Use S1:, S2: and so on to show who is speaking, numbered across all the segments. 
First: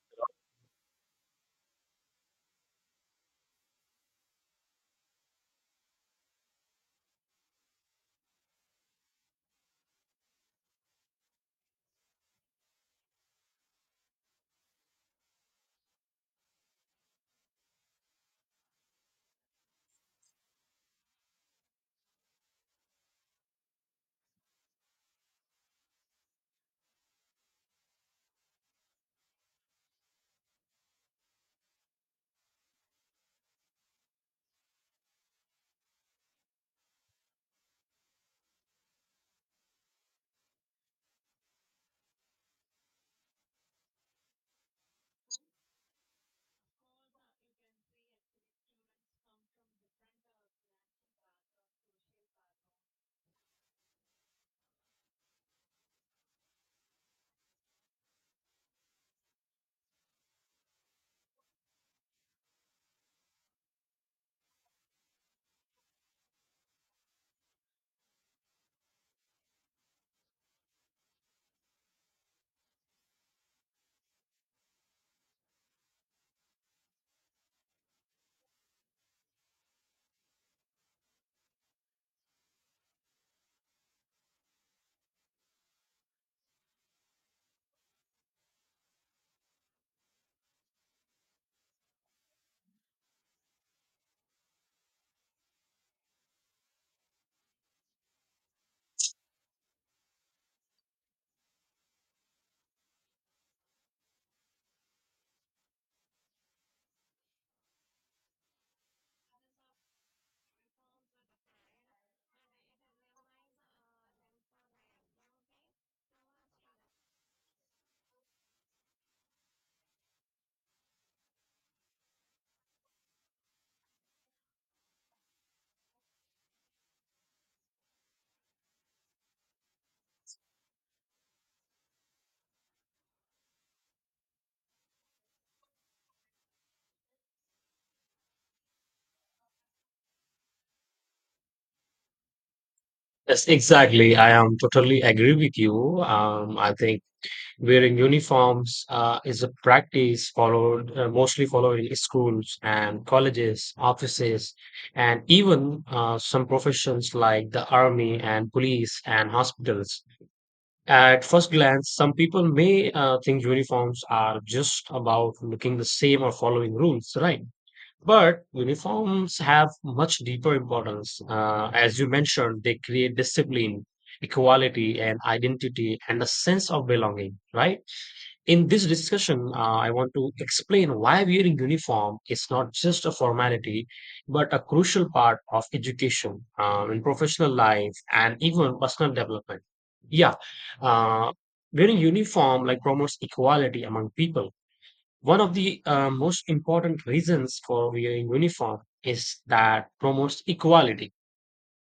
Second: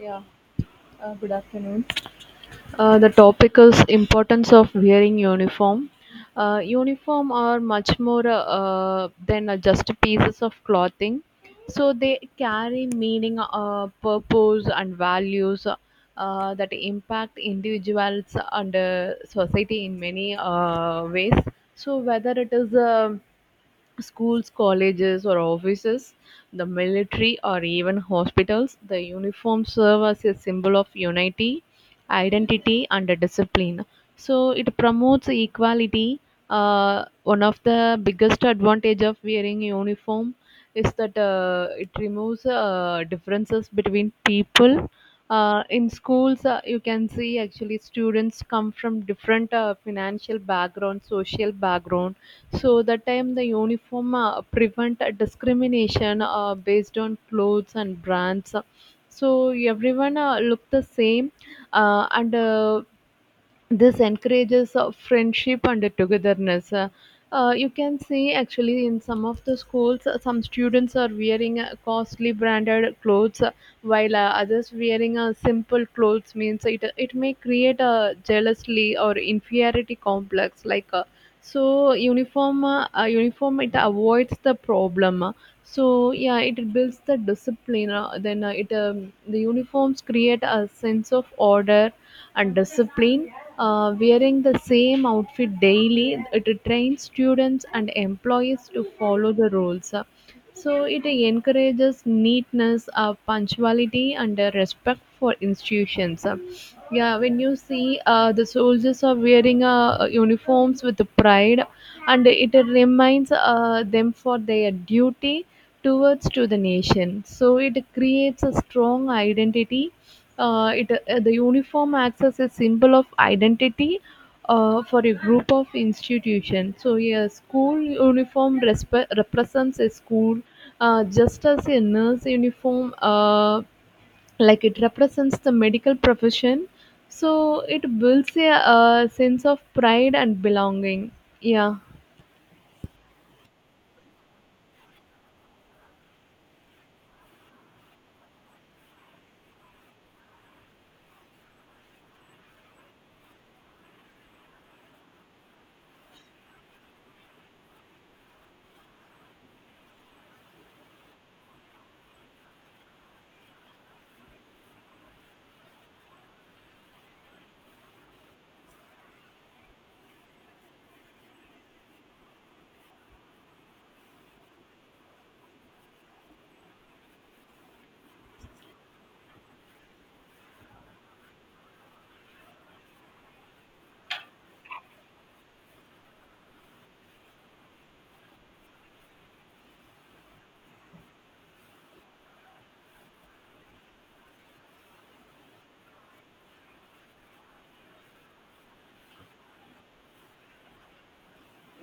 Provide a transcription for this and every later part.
S1: Yeah, good afternoon. The topic is importance of wearing uniform. Uniform are much more than just pieces of clothing. So they carry meaning, purpose, and values that impact individuals and society in many ways. So whether it is schools, colleges, or offices, the military, or even hospitals, the uniforms serve as a symbol of unity, identity, and a discipline. So it promotes equality. One of the biggest advantage of wearing uniform is that it removes differences between people. In schools, you can see actually students come from different financial background, social background, so that time the uniform prevent discrimination based on clothes and brands. So everyone look the same, and this encourages friendship and togetherness. You can see actually in some of the schools, some students are wearing costly branded clothes while others wearing a simple clothes means it may create a jealously or inferiority complex like so uniform it avoids the problem. So yeah, it builds the discipline, the uniforms create a sense of order and discipline. Wearing the same outfit daily, it trains students and employees to follow the rules, so it encourages neatness, punctuality, and respect for institutions. Yeah, when you see the soldiers are wearing uniforms with pride, and it reminds them for their duty towards to the nation. So it creates a strong identity. The uniform acts as a symbol of identity for a group of institutions. So, a school uniform represents a school, just as a nurse uniform, like it represents the medical profession. So, it builds a, uh, sense of pride and belonging. Yeah.
S2: All the inventory actually students come from different financial background, social background. Yes, exactly. I am totally agree with you. I think wearing uniforms is a practice followed mostly followed in schools and colleges, offices, and even some professions like the army and police and hospitals. At first glance, some people may think uniforms are just about looking the same or following rules, right? But uniforms have much deeper importance. As you mentioned, they create discipline, equality, and identity, and a sense of belonging, right? In this discussion, I want to explain why wearing uniform is not just a formality, but a crucial part of education, in professional life, and even personal development. Yeah, uh, wearing uniform like promotes equality among people. One of the most important reasons for wearing uniform is that promotes equality.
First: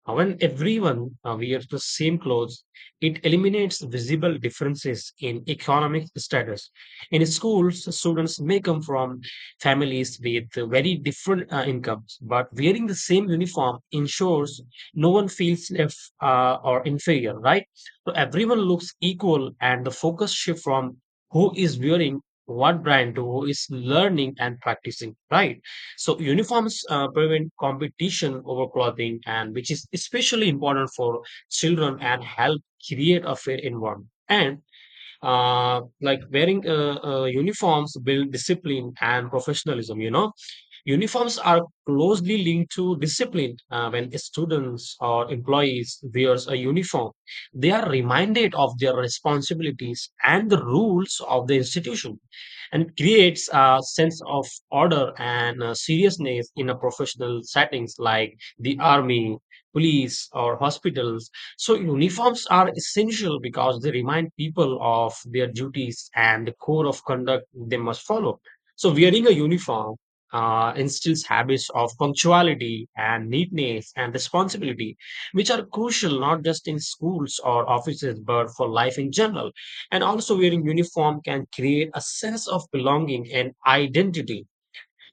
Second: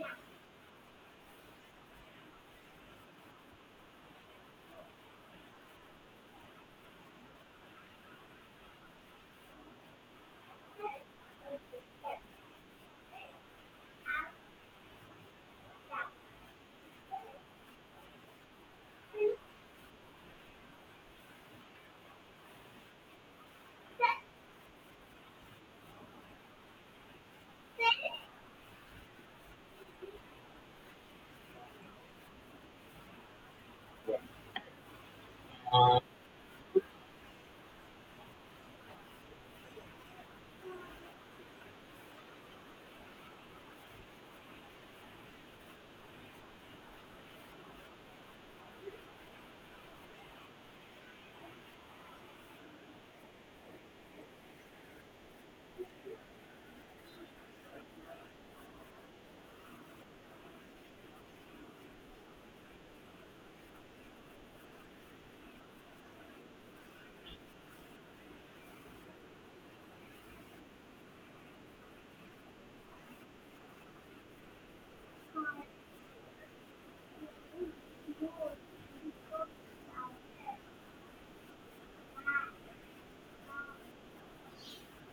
S2: When everyone wears the same clothes, it eliminates visible differences in economic status. In schools, students may come from families with very different incomes, but wearing the same uniform ensures no one feels left or inferior, right? So everyone looks equal, and the focus shift from who is wearing what brand to who is learning and practicing, right? So uniforms prevent competition over clothing, and which is especially important for children and help create a fair environment. And like wearing uniforms build discipline and professionalism. You know, uniforms are closely linked to discipline. When students or employees wears a uniform, they are reminded of their responsibilities and the rules of the institution, and creates a sense of order and seriousness in a professional settings like the army, police, or hospitals. So uniforms are essential because they remind people of their duties and the code of conduct they must follow. So wearing a uniform instills habits of punctuality and neatness and responsibility, which are crucial not just in schools or offices but for life in general. And also, wearing uniform can create a sense of belonging and identity.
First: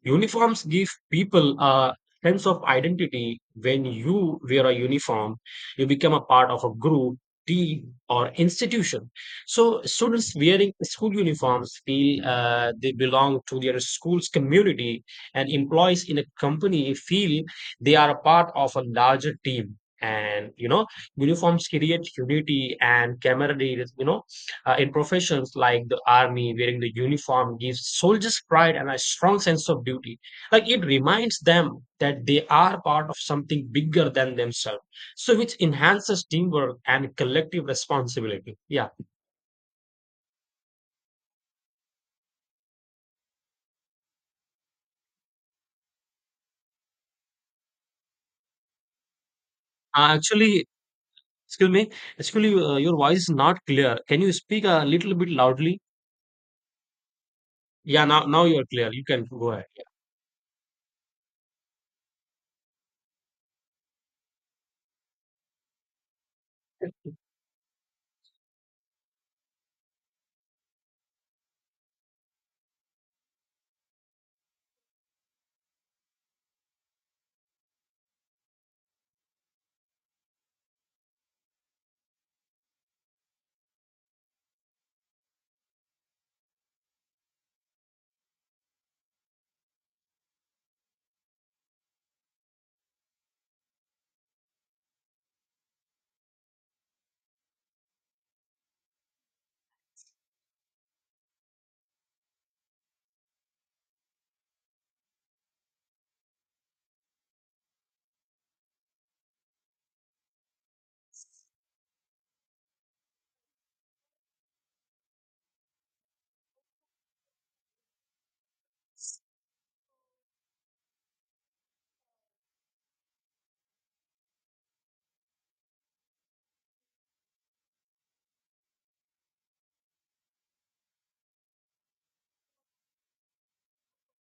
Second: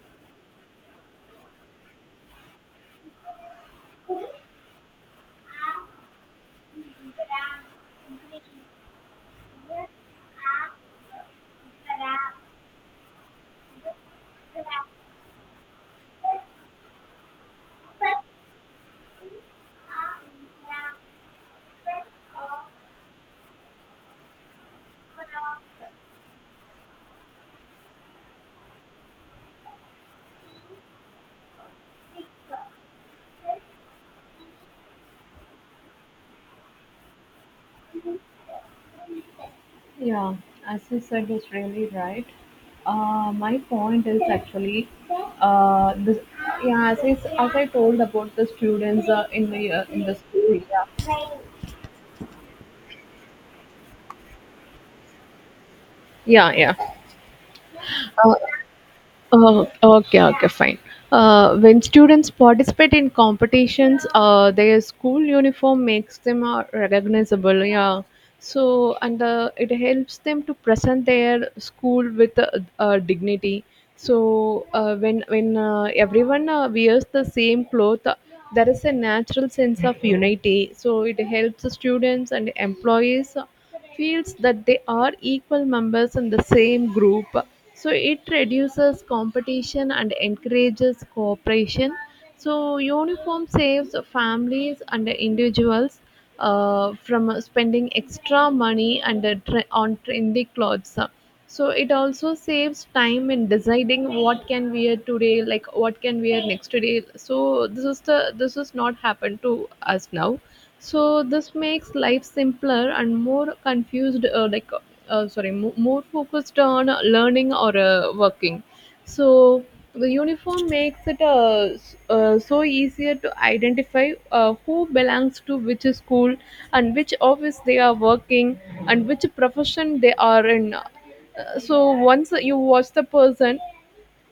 S2: Uniforms give people a sense of identity. When you wear a uniform, you become a part of a group, team, or institution. So, students wearing school uniforms feel they belong to their school's community, and employees in a company feel they are a part of a larger team. And you know, uniforms create unity and camaraderie. You know, in professions like the army, wearing the uniform gives soldiers pride and a strong sense of duty. Like it reminds them that they are part of something bigger than themselves. So, which enhances teamwork and collective responsibility. Yeah.
S1: Yeah, as you said, is really right. My point is actually this. Yeah, as I told about the students in
S2: Uh,
S1: the school.
S2: actually, excuse me. Actually, your voice is not clear. Can you speak a little bit loudly?
S1: Yeah, yeah, yeah.
S2: Yeah, now,
S1: Uh,
S2: now you're clear. You can go
S1: Oh,
S2: ahead.
S1: okay, okay, fine. When students participate in competitions, their school uniform makes them recognizable. Yeah. So, and it helps them to present their school with dignity. So, when everyone wears the same cloth, there is a natural sense of unity. So, it helps the students and employees feels that they are equal members in the same group. So it reduces competition and encourages cooperation. So uniform saves families and individuals from spending extra money and on trendy clothes, so it also saves time in deciding what can wear today, like what can wear next day. So this is not happened to us now. So this makes life simpler and more confused, sorry, more focused on learning or working. So the uniform makes it so easier to identify who belongs to which school, and which office they are working, and which profession they are in. So once you watch the person,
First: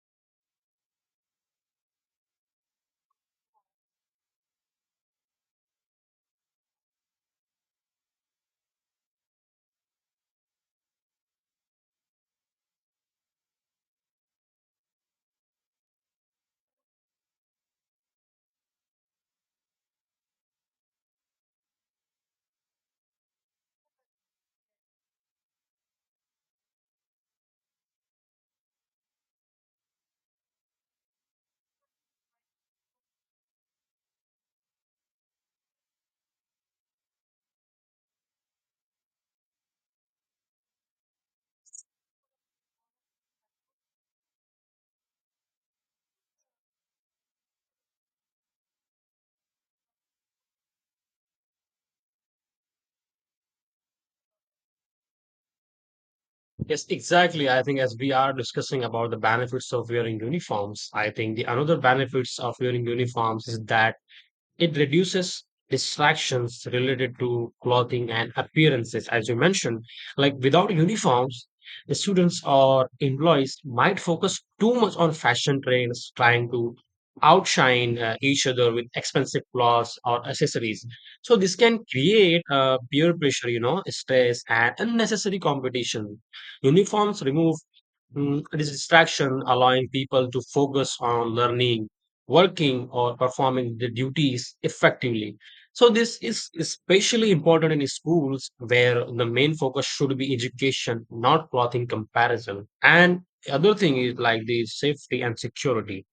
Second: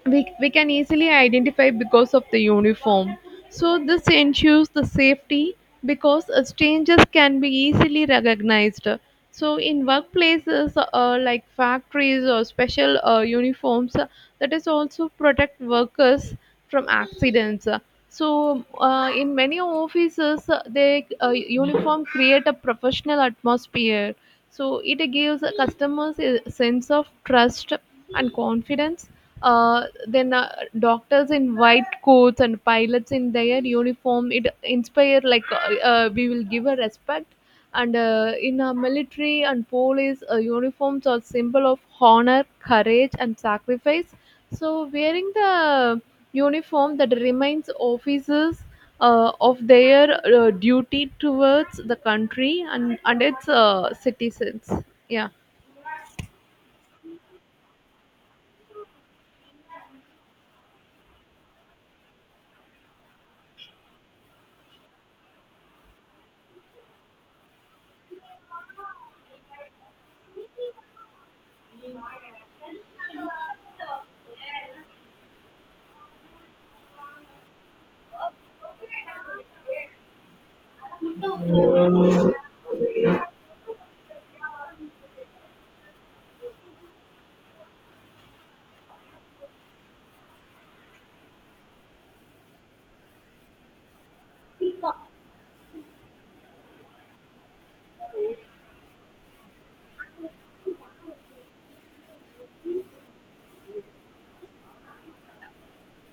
S1: we can easily identify because of the uniform. So this ensures the safety because strangers can be easily recognized. So, in workplaces like factories or special uniforms, that is also protect workers from accidents. So, in many offices, they uniform create a professional atmosphere. So, it gives customers a sense of trust and confidence. Then Doctors in white coats and pilots in their uniform, it inspire like we will give a respect. And in our military and police, uniforms are symbol of honor, courage, and sacrifice. So wearing the uniform that reminds officers of their duty towards the country and its citizens. Yeah.
S2: Yes, exactly. I think as we are discussing about the benefits of wearing uniforms, I think the another benefits of wearing uniforms is that it reduces distractions related to clothing and appearances, as you mentioned. Like without uniforms, the students or employees might focus too much on fashion trends, trying to outshine each other with expensive clothes or accessories. So this can create peer pressure, you know, stress and unnecessary competition. Uniforms remove this distraction, allowing people to focus on learning working or performing the duties effectively. So, this is especially important in schools where the main focus should be education, not clothing comparison. And the other thing is like the safety and security.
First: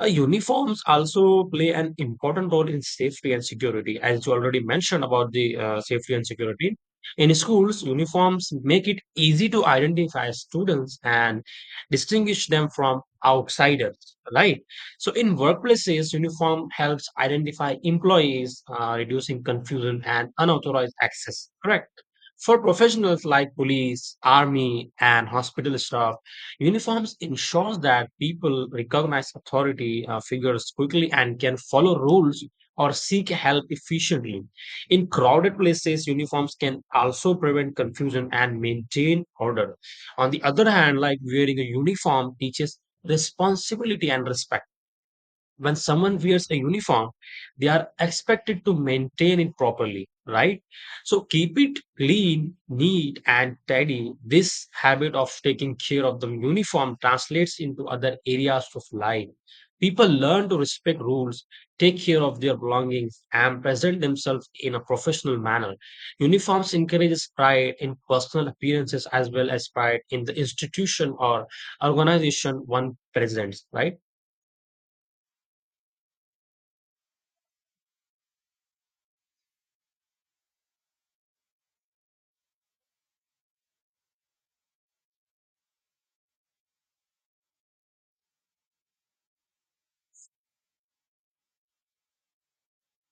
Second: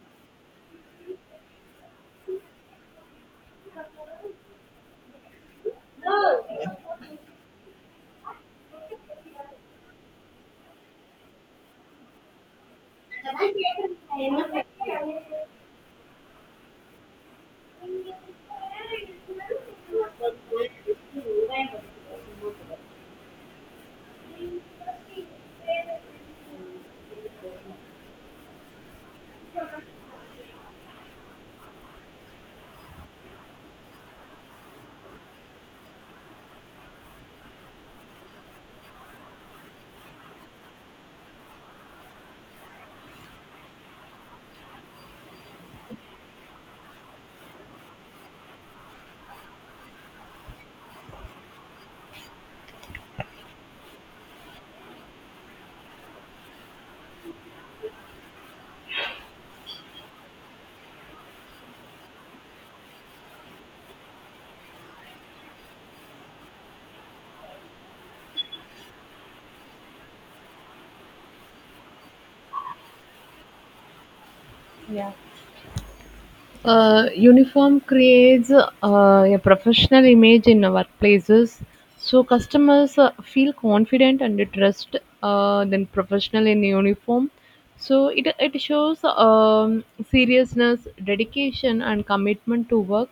S2: Uniforms also play an important role in safety and security, as you already mentioned about the safety and security. In schools, uniforms make it easy to identify students and distinguish them from outsiders, right? So, in workplaces, uniform helps identify employees, reducing confusion and unauthorized access, correct? For professionals like police, army, and hospital staff, uniforms ensures that people recognize authority figures quickly and can follow rules or seek help efficiently. In crowded places, uniforms can also prevent confusion and maintain order. On the other hand, like wearing a uniform teaches responsibility and respect. When someone wears a uniform, they are expected to maintain it properly, right? So keep it clean, neat, and tidy. This habit of taking care of the uniform translates into other areas of life. People learn to respect rules, take care of their belongings, and present themselves in a professional manner. Uniforms encourages pride in personal appearances as well as pride in the institution or organization one presents, right?
S1: Yeah. Uniform creates a professional image in workplaces, so customers feel confident and trust then professional in uniform. So it shows seriousness, dedication, and commitment to work.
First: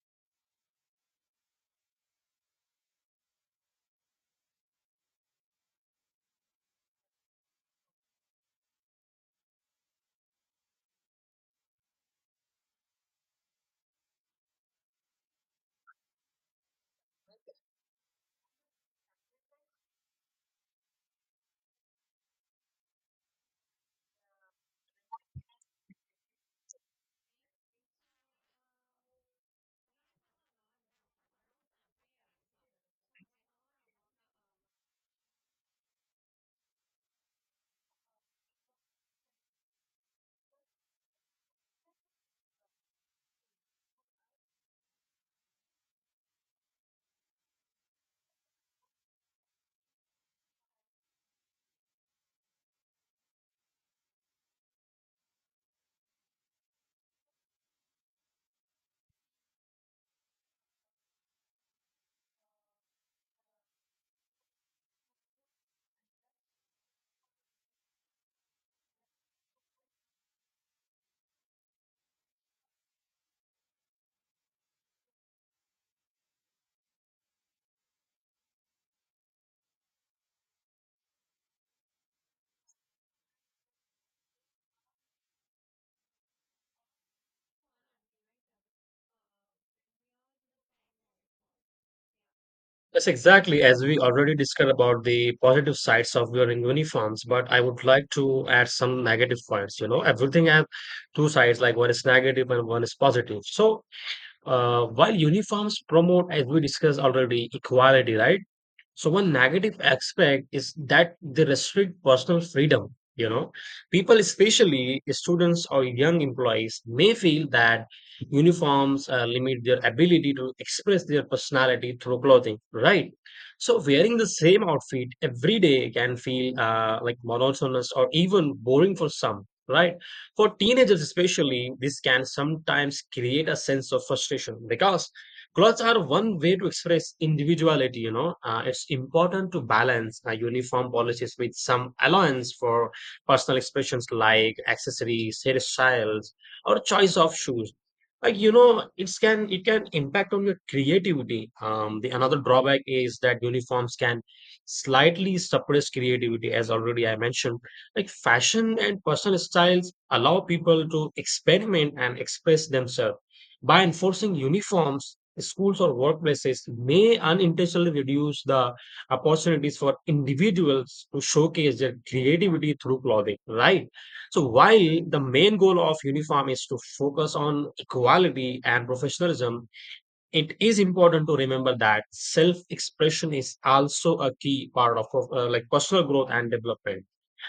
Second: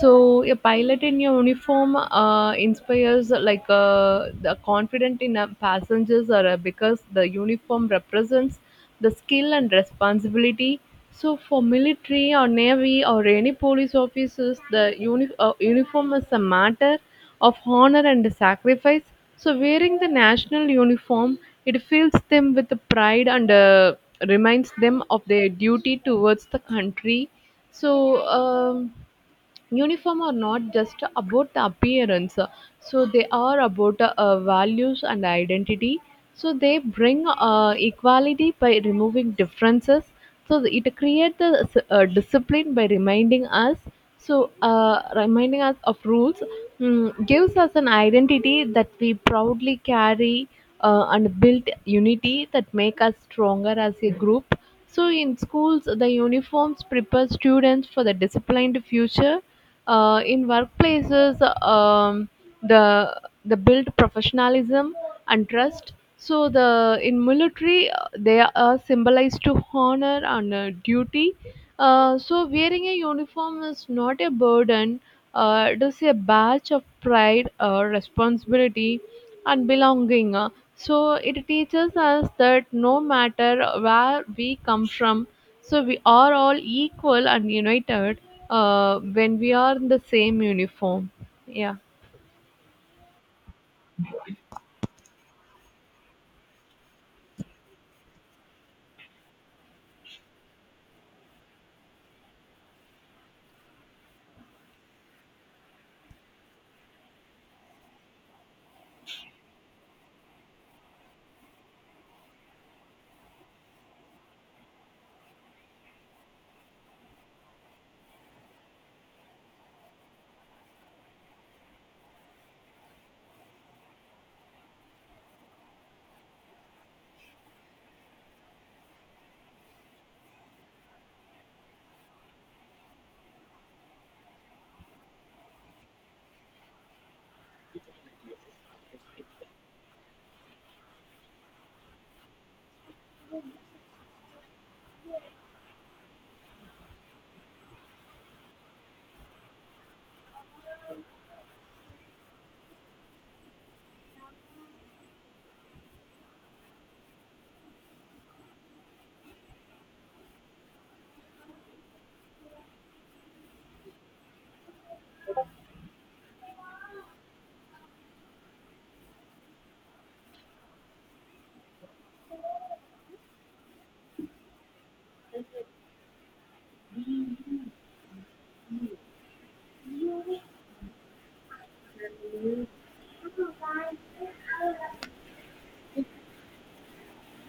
S1: So a pilot in your uniform inspires like the confidence in a passengers are because the uniform represents the skill and responsibility. So for military or navy or any police officers, the uniform is a matter of honor and sacrifice. So wearing the national uniform, it fills them with the pride and reminds them of their duty towards the country. So, um, uniform are not just about the appearance, so they are about values and identity. So they bring equality by removing differences. So it creates the discipline by reminding us. So reminding us of rules, mm, gives us an identity that we proudly carry and build unity that make us stronger as a group. So in schools, the uniforms prepare students for the disciplined future. In workplaces, the build professionalism and trust. So the in military, they are symbolized to honor and duty. So wearing a uniform is not a burden. It is a badge of pride or responsibility and belonging. So it teaches us that no matter where we come from, so we are all equal and united when we are in the same uniform. Yeah.
S2: Yes, exactly. As we already discussed about the positive sides of wearing uniforms, but I would like to add some negative points. You know, everything has two sides, like one is negative and one is positive. So, while uniforms promote, as we discussed already, equality, right? So one negative aspect is that they restrict personal freedom. You know, people, especially students or young employees, may feel that uniforms limit their ability to express their personality through clothing, right? So wearing the same outfit every day can feel like monotonous or even boring for some, right? For teenagers, especially, this can sometimes create a sense of frustration because clothes are one way to express individuality, you know. It's important to balance uniform policies with some allowance for personal expressions like accessories, hairstyles, or choice of shoes. Like you know, it can impact on your creativity. The another drawback is that uniforms can slightly suppress creativity, as already I mentioned. Like fashion and personal styles allow people to experiment and express themselves by enforcing uniforms, schools or workplaces may unintentionally reduce the opportunities for individuals to showcase their creativity through clothing, right? So, while the main goal of uniform is to focus on equality and professionalism, it is important to remember that self expression is also a key part of like personal growth and development.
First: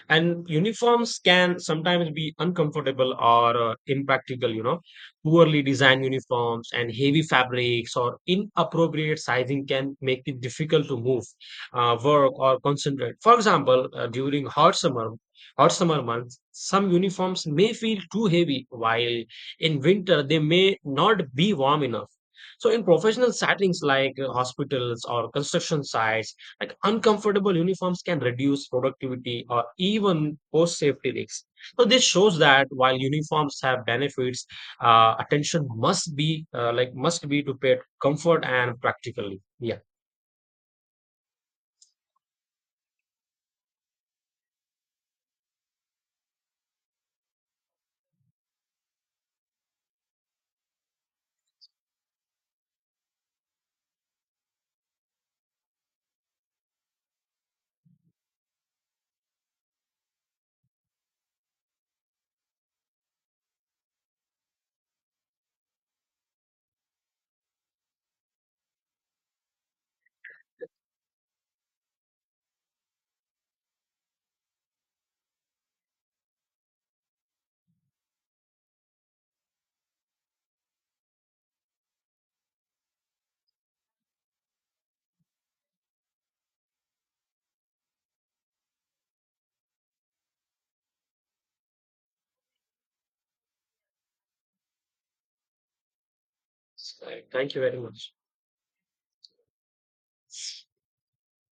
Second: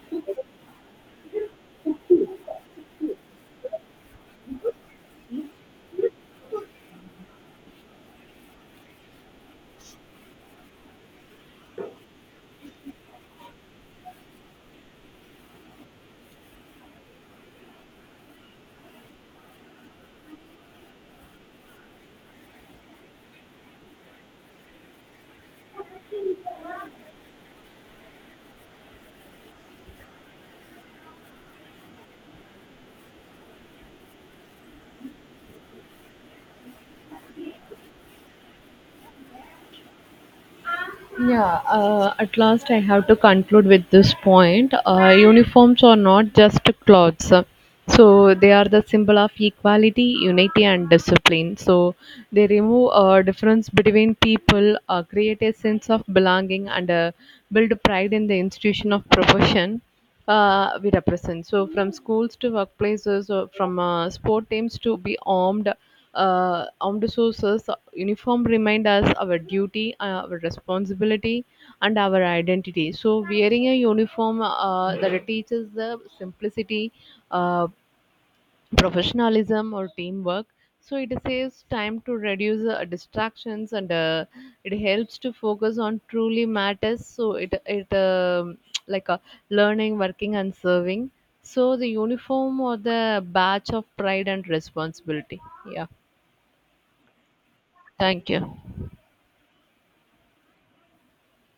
S2: And uniforms can sometimes be uncomfortable or impractical, you know. Poorly designed uniforms and heavy fabrics or inappropriate sizing can make it difficult to move work or concentrate. For example, during hot summer months some uniforms may feel too heavy, while in winter they may not be warm enough. So in professional settings like hospitals or construction sites, like uncomfortable uniforms can reduce productivity or even post safety risks. So this shows that while uniforms have benefits, attention must be to pair comfort and practically. Yeah.
S1: Yeah, at last I have to conclude with this point. Uniforms are not just clothes. So they are the symbol of equality, unity, and discipline. So they remove a difference between people, create a sense of belonging, and build pride in the institution of profession we represent. So from schools to workplaces, or from sport teams to be armed, armed sources, uniform remind us our duty, our responsibility, and our identity. So wearing a uniform that teaches the simplicity, uh, professionalism or teamwork. So it saves time to reduce distractions and it helps to focus on truly matters. So it like a learning, working, and serving. So the uniform or the badge of pride and responsibility. Yeah,
S2: So, thank you very much.
S1: thank you.